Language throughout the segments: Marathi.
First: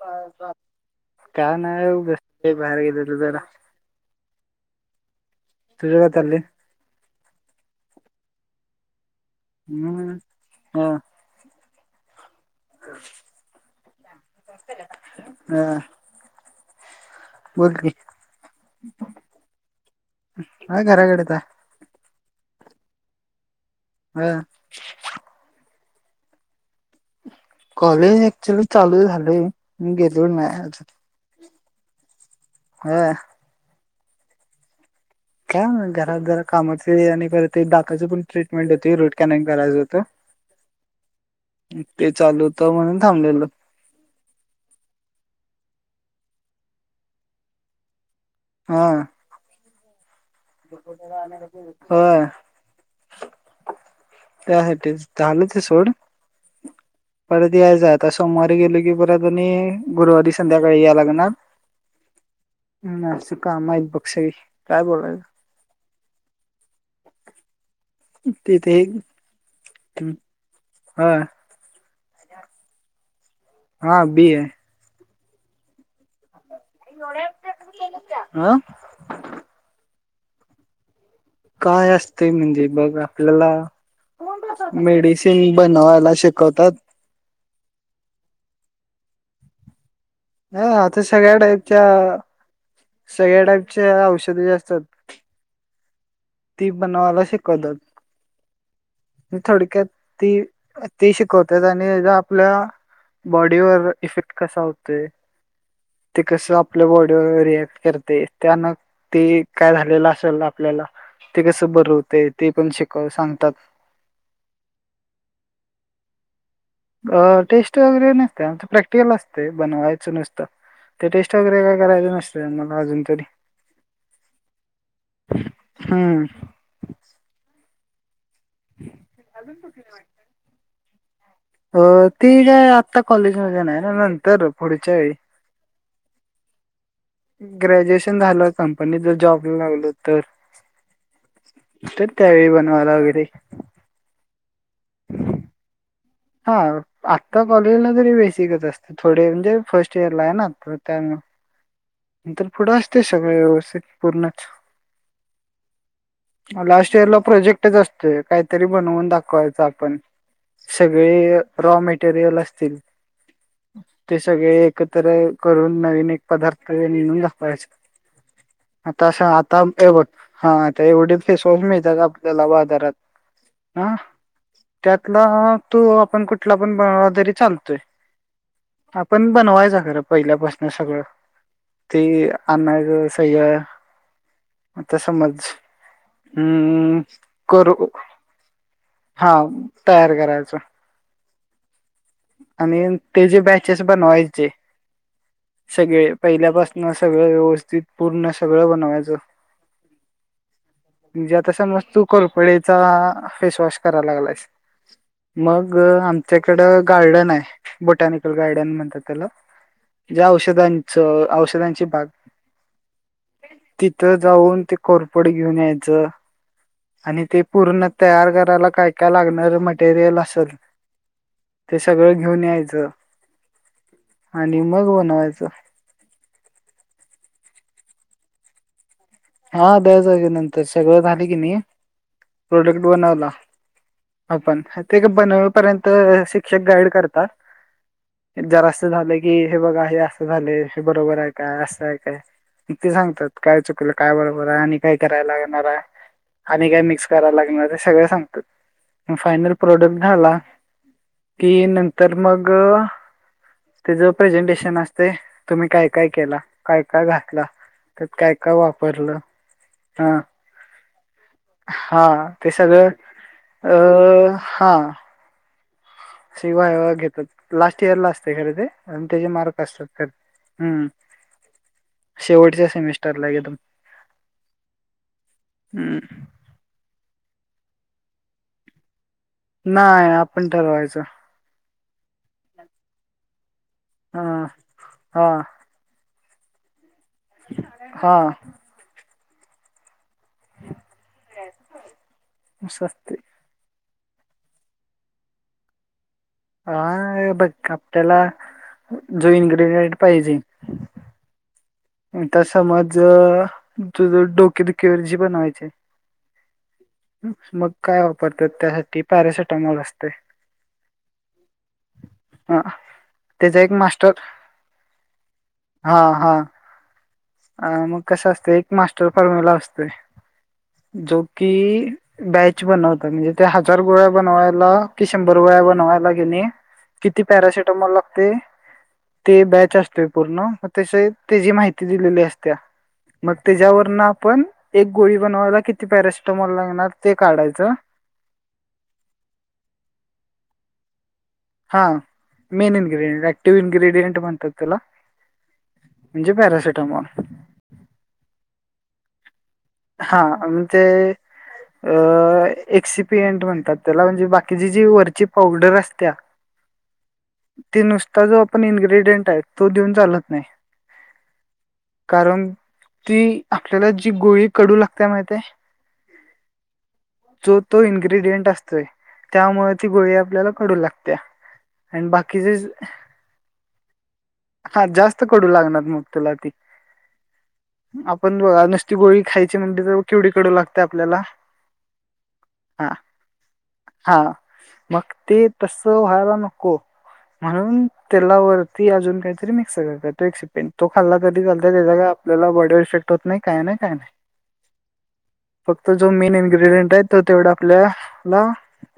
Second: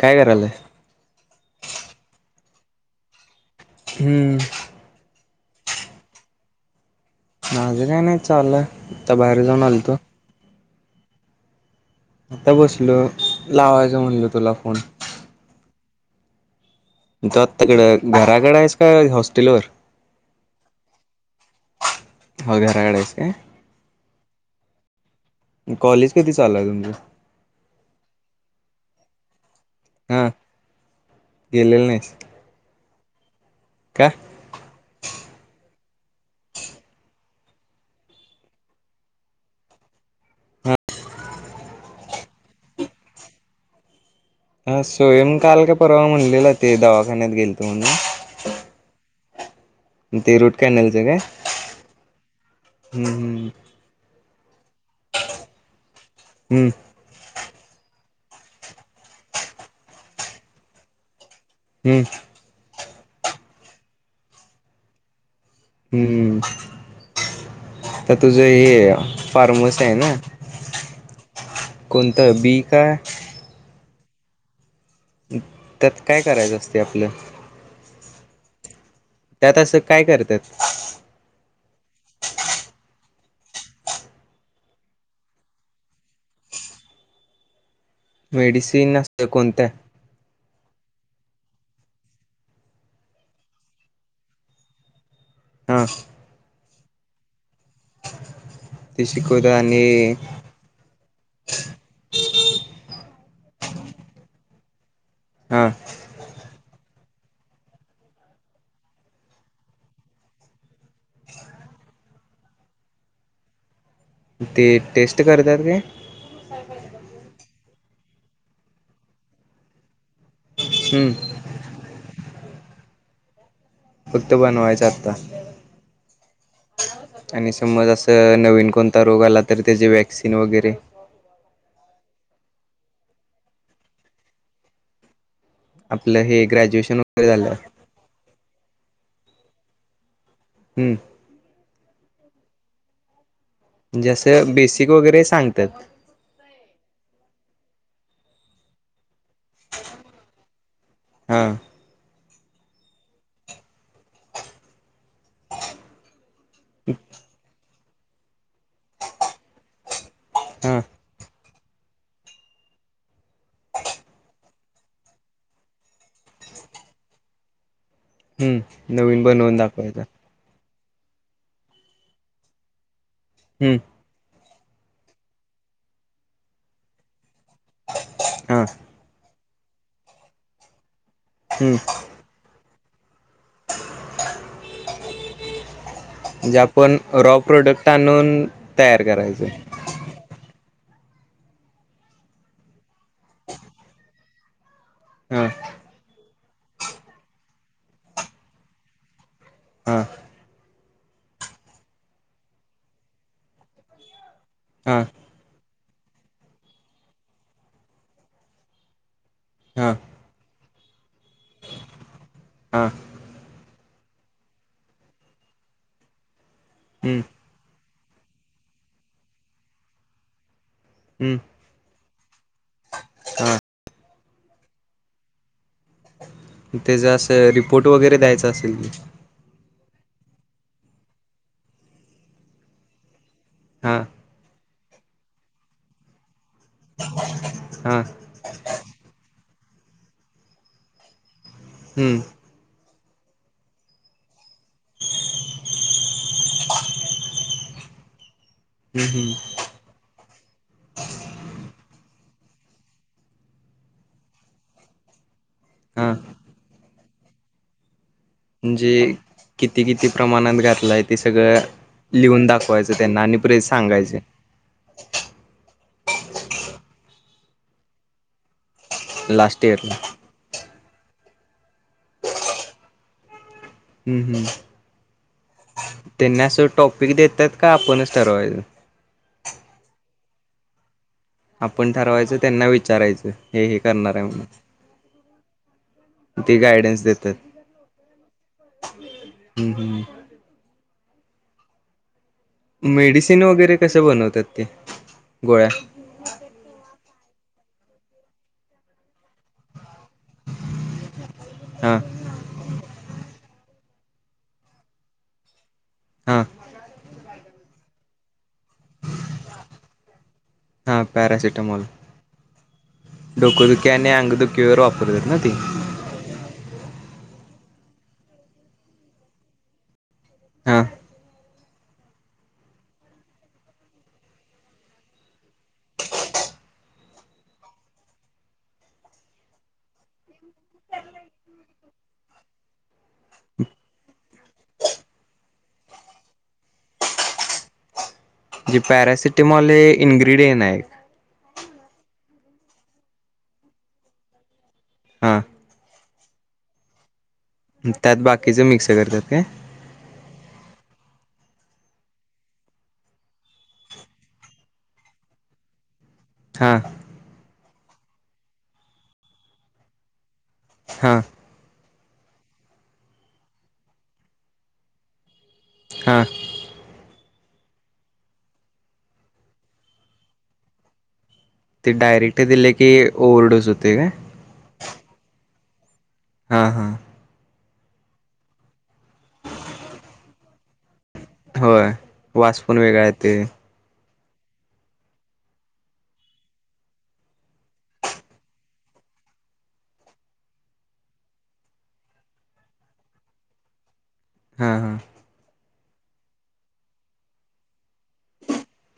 काय करायलाय? काय नाही बसलोय बाहेर गेलेलो जरा. हम्म तुझं काय चाललंय? माझं काय नाही चालय आता बाहेर जाऊन आलतो हम्म हा आता बसलो लावायचं म्हणलो तुला फोन. हा तू आता बोल की तिकडं घराकडे आहेस का हॉस्टेलवर? हाय घराकडचं हाय. हो घराकड हाईस काय? ह्ं कॉलेज कधी चालू हाय तुमचं? कॉलेज ऍकच्यूअली चालू झालंय मी हा गेलेलो नाही आजून. गेलेलं नाहीस. व्हय का? घरात जरा कामाचे आणि खर ते दातांची पण ट्रीटमेंट होती रूट कॅनल करायचं होतं. ते चालू होत म्हणून थांबलेलो. हा स्वयं काल का परवा म्हणलेला ते दवाखान्यात गेलतो म्हणून. हां ते रूट कॅनलचं काय? व्हय हम्म त्यासाठी झालं ते सोड. हम्म परत यायच आता सोमवारी गेलो की परत आणि गुरुवारी संध्याकाळी या लागणार. हम्म हं अशी काम आहेत बघ सगळी काय बोलायचं. हम्म तर तुझं तिथे हे फारमस आहे ना हा कोणतं बी काय? हा बी आहे. त्यात काय करायचं असत. अहं त्यात असं काय करतात? काय असतं म्हणजे बघ आपल्याला मेडिसिन बनवायला शिकवतात. मेडिसिन असत कोणतं? ना आता सगळ्या टाईपच्या सगळ्या टाईपच्या औषधे असतात. हां ती बनवायला शिकवतात. ते शिकवतात थोडक्यात आणि ती ती शिकवत्यात आणि आपल्या बॉडीवर इफेक्ट कसा होते हा ते कस आपल्या बॉडी रिऍक्ट करते त्यान ते काय झालेलं असल आपल्याला ते कसं बर होते ते पण शिकव सांगतात. ते टेस्ट करत्यात काय टेस्ट वगैरे नसते आमच प्रॅक्टिकल असते बनवायचं नुसतं ते टेस्ट हम्म वगैरे काय करायच नसते मला अजून तरी फक्त बनवायचं आता हम्म. आणि समज असं नवीन कोणता रोग आला तर त्याचे व्हॅक्सिन वगैरेऽऽ अ तेी काय आता कॉलेजमध्येध्ये नाई ना,, नंतर पुढच्या वेळी आपलं हे ग्रॅज्युएशन वगैरे झालं ग्रॅज्युएशन झालं कंपनीत जर जॉबला लागलो तर हम्म तर त्यावेळी बनवाला वगैरे जसं बेसिक वगैरे सांगतात. हा,, आत्ता कॉलेजला तरी बेसिकच असते,, थोडे म्हणजे फर्स्ट इयर ला आहे ना,, आ. त्यांन हा नंतर पुढं असतय सगळं व्यवस्थित पूर्णच. लास्ट इयर ला प्रोजेक्टच असतोय,, काहीतरी बनवून दाखवायचं आपण. हा सगळे रॉ मटेरियल असतील. ते सगळे एकत्र करून नवीन एक पदार्थऽऽ तायच हम्म आता अश नवीन बनवून आता दाखवायचा बट,, हा एवढे ते सोपमिळतात का आपल्याला बाजारात हम्म ह त्यातला, तो आपण कुठला पण बनवला तरी चालतोय. हा आपण बनवायचा खरं पहिल्यापासन सगळं. हम्म ती अनग सय्या म समज म्हणजे आपण हम्म रॉ करू प्रोडक्ट आणून तयार हा करायच. तयार करायचं आणि ते जे बॅचेस बनवायचे हम पहिल्यापासन सगळं व्यवस्थित पूर्ण सगळं बनवायचं. हा म्हणजे आता समज तू कोरफडीचा फेसवॉश कराय लागलायस. हा मगं ऽआमच्याकडं गार्डन आय,, बोटॅनिकल गार्डन म्हणतात त्याला. हा जे औषधांचं, औषधांची बाग हा तिथं जाऊन ते कोरपड घेऊन यायचं. हम्म आणि ते पूर्ण तयार करायला काय काय लागणार मटेरियल असल हम्म, ते सगळं घेऊन यायचं,, हा आणि मग बनवायचं. त्याचा असं रिपोर्ट वगैरे द्यायचा असेल. हा द्या चार की नंतर, सगळं झाले की नाही, प्रोडक्ट बनवला. हा आपण,, ते काय बनवे पर्यंत शिक्षक गाईड करतात. हा जरा अस झालं की, हे बघा हे असं झालेय, हे बरोबर आय काय, असं आहे काय, हम्म म ते सांगतात काय चुकलं, काय बरोबर, आणि काय कराय लागणार य आणि काय मिक्स करायला लागणारय,, ते सगळ सांगत्यात, हम्म म हम्म फायनल प्रोडक्ट झाला. कि' नंतर मगऽऽ ते ज प्रेझेंटेशन असतय,, तुम्ही काय, काय हा केला. काय, काय घातला. काय, काय म्हणजे वापरलं. किती, किती ह प्रमाणात घातलाय ते सगळं हा लिहून ते सगळं दाखवायचं त्यांना आणि परेत सांगायचे अ हा शिवाय अ घेतात,, लास्ट इयर ला असतय खरं ते. आणि त्याचे मार्क लास्ट असतात इयरला खर,, हम्म, शेवटच्या सेमिस्टरला एकदम. हम्म हम्, हम्म तेना अस टोप पीक देतात का आपणच ठरवायच नाय आपण ठरवायचं. आपण ठरवायचं त्यांना विचारायचं. हे, हे करणार आहे म्हणून. हा. ती गायडन्स देत हा हम् हम् [unintelligible] असते. मेडिसिन वगैरे कसे बनवतात ते गोळ्या हा बा आपल्याला जो इनग्रीडियंट पाहिजे हां आता समज तुझ डोकेदुखी वरची बनवायचे. हां मग काय वापरतात त्यासाठी पॅरासेिटामॉल असते. हा पॅरासिटमोल हा त्याचा एक डोकदुखी आणि मास्टर अंगदुखी वर वापरतात ना ती हा हा अ मग कसं असत एक मास्टर फॉर्म्युला असतो हा जो कि बॅच बनवतात म्हणजे त्या हजार गोळ्या बनवायला कि शंभर गोळ्या बनवायला घेणे किती पॅरासिटमॉल लागते ते बॅच असते पूर्ण मग त्यास त्याची माहिती दिलेली असत्या. मग त्याच्यावरन आपण एक गोळी बनवायला किती पॅरासिटामॅल लागणार ते काढायचं. जी पॅरासिटेमॉल हे इन्ग्रीडियंट आहे एक हा मेन इन्गेडियंट ऍक्टिव्ह इ्ग्रेडियंट म्हणतात त्याला हा म्हणजे पॅराासिटमॉोल त्यात बाकीच मिक्स करतात काय? हा आ ते अ एसी पी एंट म्हणतात त्याला म्हणजे बाकीची जी वरची पावडर असत्या हा ते नुसता जो आपण इन्ग्रेडियंट आहे तो देऊन चालत नाही. हा कारण ती आपल्याला जी गोळी कडू लागते माहितेय. हा जो तो इन्ग्रेडियंट असतोय त्यामुळे ती गोळी आपल्याला कडू लागत्या. ते आणि डायरेक्ट बाकीचे दिले की ओव्हरडोस होते काय हा जास्त कडू लागणार कडू लागती. हां हां आपण बघा नुसती गोळी खायची म्हणली तर केवडी कडू लागत्या. होय वास पण वेगळा येतोय. हा मग ते तस व्हायला नको म्हणून तेलावरती अजून काहीतरी मिक्स करतो एक सिपेंड तो खाल्ला तरी चालत त्याचा काय आपल्याला बॉडी इफेक्ट होत नाही काय नाही काय नाही. हा हा फक्त जो मेन इन्ग्रेडियंट आहे तो तेवढा आपल्याला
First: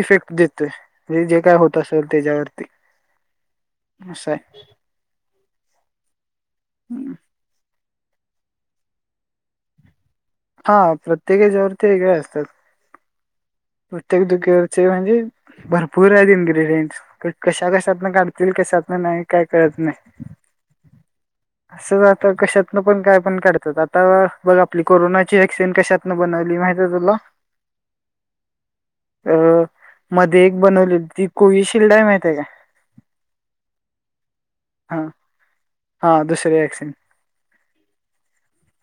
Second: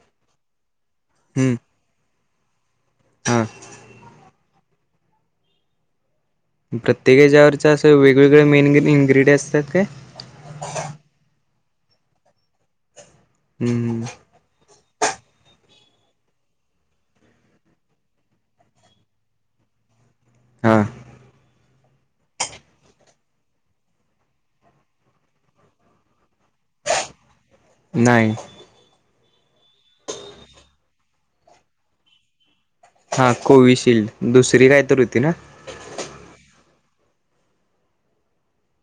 इफेक्ट देतोय. म्हणजे जे हम्म काय होत असेल त्याच्यावरती हां असं आहे. प्रत्येकाच्यावरच्या असं वेगवेगळे्या मेन इनग्रेडियंट्स असतात काय? हा प्रत्येकाच्यावरती वेगळे असतात हम्म प्रत्येक दुखेवर ते म्हणजे भरपूर आहेत इन्ग्रेडियंट कशा कशातन काढतील कशातनं नाही काय कळत नाही. हा असं आ कशातनं पण काय पण काढतात आता बघ आपली कोरोनाची व्हॅक्सिन कशातनं बनवली. माहित आहे तुला? नाही अ मध्ये एक बनवलेली ती कोविशिल्ड आहे माहिती आहे काय? हा कोविशिल्ड दुसरी काय तर हा होती ना हा दुसरी व्हॅक्सिन [inaudible]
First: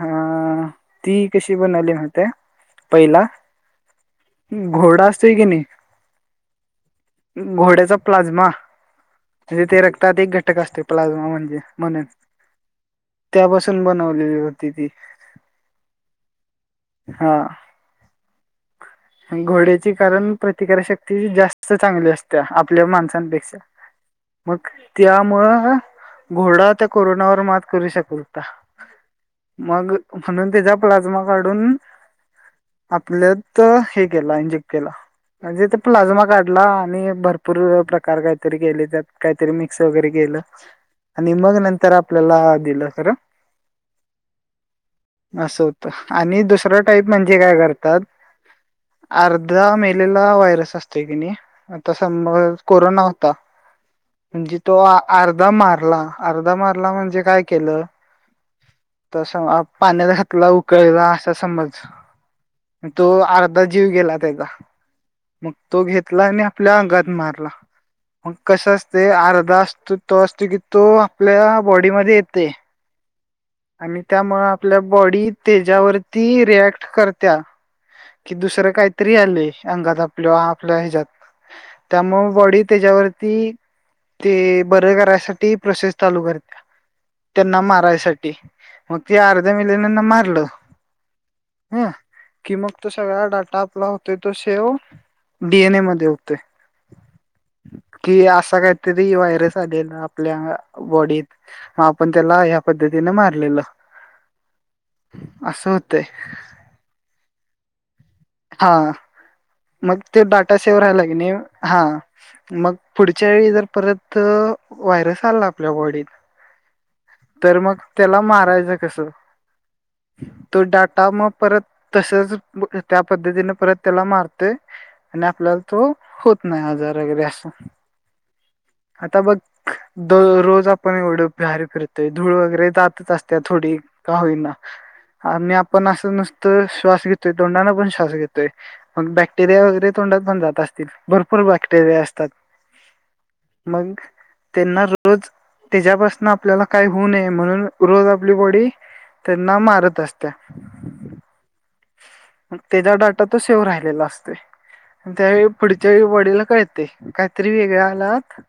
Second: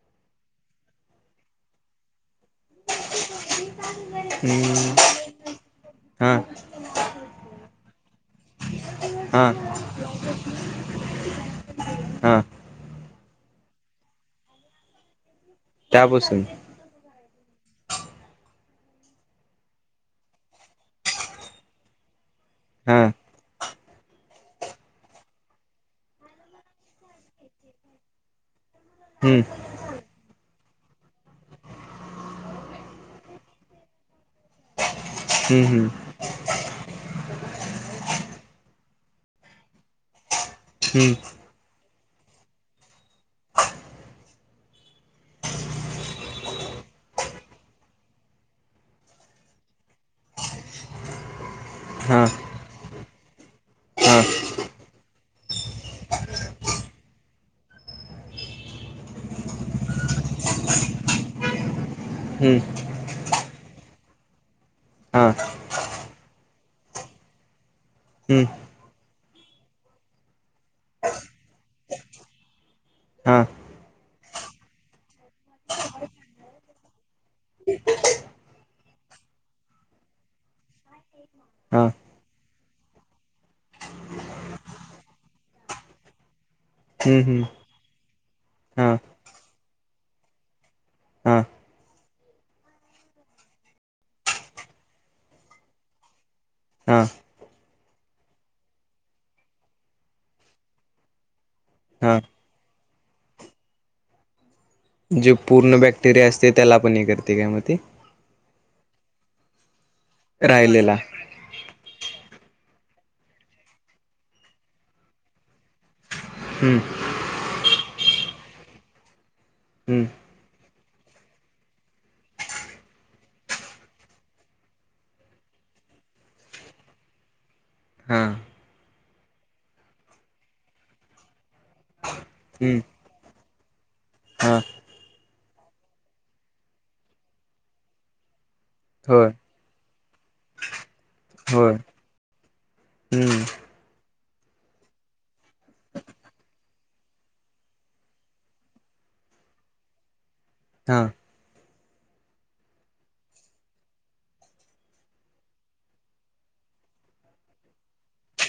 हा ती कशी बनवली होते पहिला घोडा असतोय की नाही हां घोड्याचा प्लाझ्मा हां म्हणे ते रक्तात एक घटक असते प्लाझ्मा म्हणजे. म्हणुन हां त्यापासून बनवलेली होती ती. त्यापासून. हा. घोड्याची कारण प्रतिकारशक्ती जास्त चांगली असत्या आपल्या हां माणसांपेक्षा. मग त्यामुळं घोडा त्या कोरोनावर मात करू शकत होता. हम्म मग म्हणून त्याचा प्लाझ्मा काढून आपल्या तर हे के इंजेक्ट केला म्हणजे हम्म हम्म प्लाझ्मा काढ ला आणि भरपूर प्रकार काहीतरी केले त्यात काहीतरी मिक्स वगैरे केलं. आणि हम्म मग नंतर आपल्याला दिलं खरं. [inaudible] असं होत आणि दुसरं टाईप म्हणजे काय करतात. [inaudible] अर्धा मेलेला व्हायरस असतोय की नाही आता हां समज कोरोना होता. हां म्हणजे तो अर्धा मारला अर्धा मारला म्हणजे काय केलं. तस पाण्यात घातला उकळला असा समज. हम्म तो अर्धा जीव गेला त्याचा हां मग तो घेतला आणि आपल्या अंगात मारला. मग हम्म कसं असते अर्धा असतो तो असतो की तो आपल्या बॉडीमध्ये येते. हां आणि त्यामु आपल्या बॉडी त्याच्यावरती रिएक्ट करत्या. कि दुसरं काहीतरी आलंय अंगात आपल्या आपल्या ह्याच्यात. हां त्यामुळं बॉडी त्याच्यावरती ते बरे करायसाठी प्रोसेस चालू करते हम्म हम्म त्यांना मारायसा टी हां मग ते अर्ध्या मिलनना मारलं हां ह. कि मग तो सगळा डाटा आपला होते तो सेव्ह डीएनए मध्ये होते. [inaudible] कि असा काहीतरी व्हायरस आलेला आपल्या बॉडीत हि आपण हां त्याला ह्या प द्धतीन मारलेलं. जे असं पूर्ण होतंय बॅक्टेरिया असते त्याला पण हे करते काय मग ते? हा मग ते डाटा सेव राहिलेला राहिला के नाही हा. मग पुढच्या वेळी जर परत व्हायरस आला आपल्या बॉडीत हम्म तर मग त्याला मारायचं कसं. हम्म तो डाटा मग परत तसच त्या पद्धतीने परत त्याला मारते आणि आपल्याला तो होत नाही आजार वगैरे असं. हा. आता बघ द रोज आपण एवढं भर फिरतोय धूळ वगैरे हम्म जातच असत थोडी का होईलना हां आणि आपण असं नुसतं श्वास घेतोय तोंडाने पण श्वास घे तोय. मग होय बॅक्टेरिया वगैरे तोंडात पण जात असतील भरपूर होय बॅक्टेरिया असतात. हम्म मग त्यांना रोज त्याच्यापासून आपल्याला काय होऊ नये म्हणून रोज आपली बॉडी त्यांना मारत असते. हा. त्याचा डाटा तो सेव्ह राहिलेला असतोय. त्यावेळी पुढच्या वेळी बॉडीला कळते काहीतरी वेगळे आलात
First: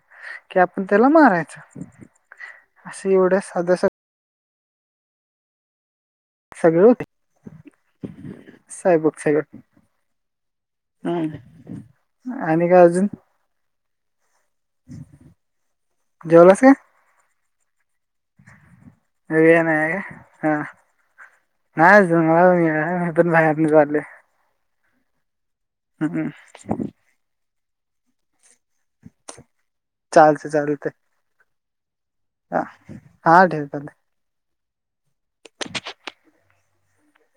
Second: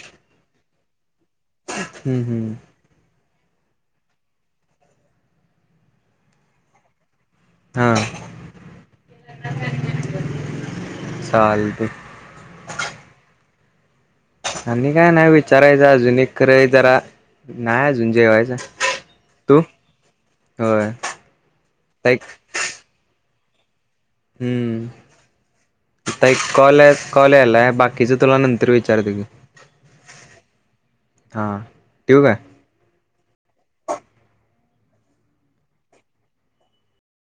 की आपण त्याला मार यचं हम्म हम्म असे एवढं साध सगळं हां साहेबक सगळं चालते हम आणि का अजून आणि काय नाही विचारायच अजुून जेवलास कंय का जरा नाही अजून जेवायच तू होय अन लाईक ऎंटिलेजेबल हम्म आता एक कॉल आहे कॉल यालाय बाकीच तुला नंतर विचार ती हा ठेवू काय? ह हा ठेवतील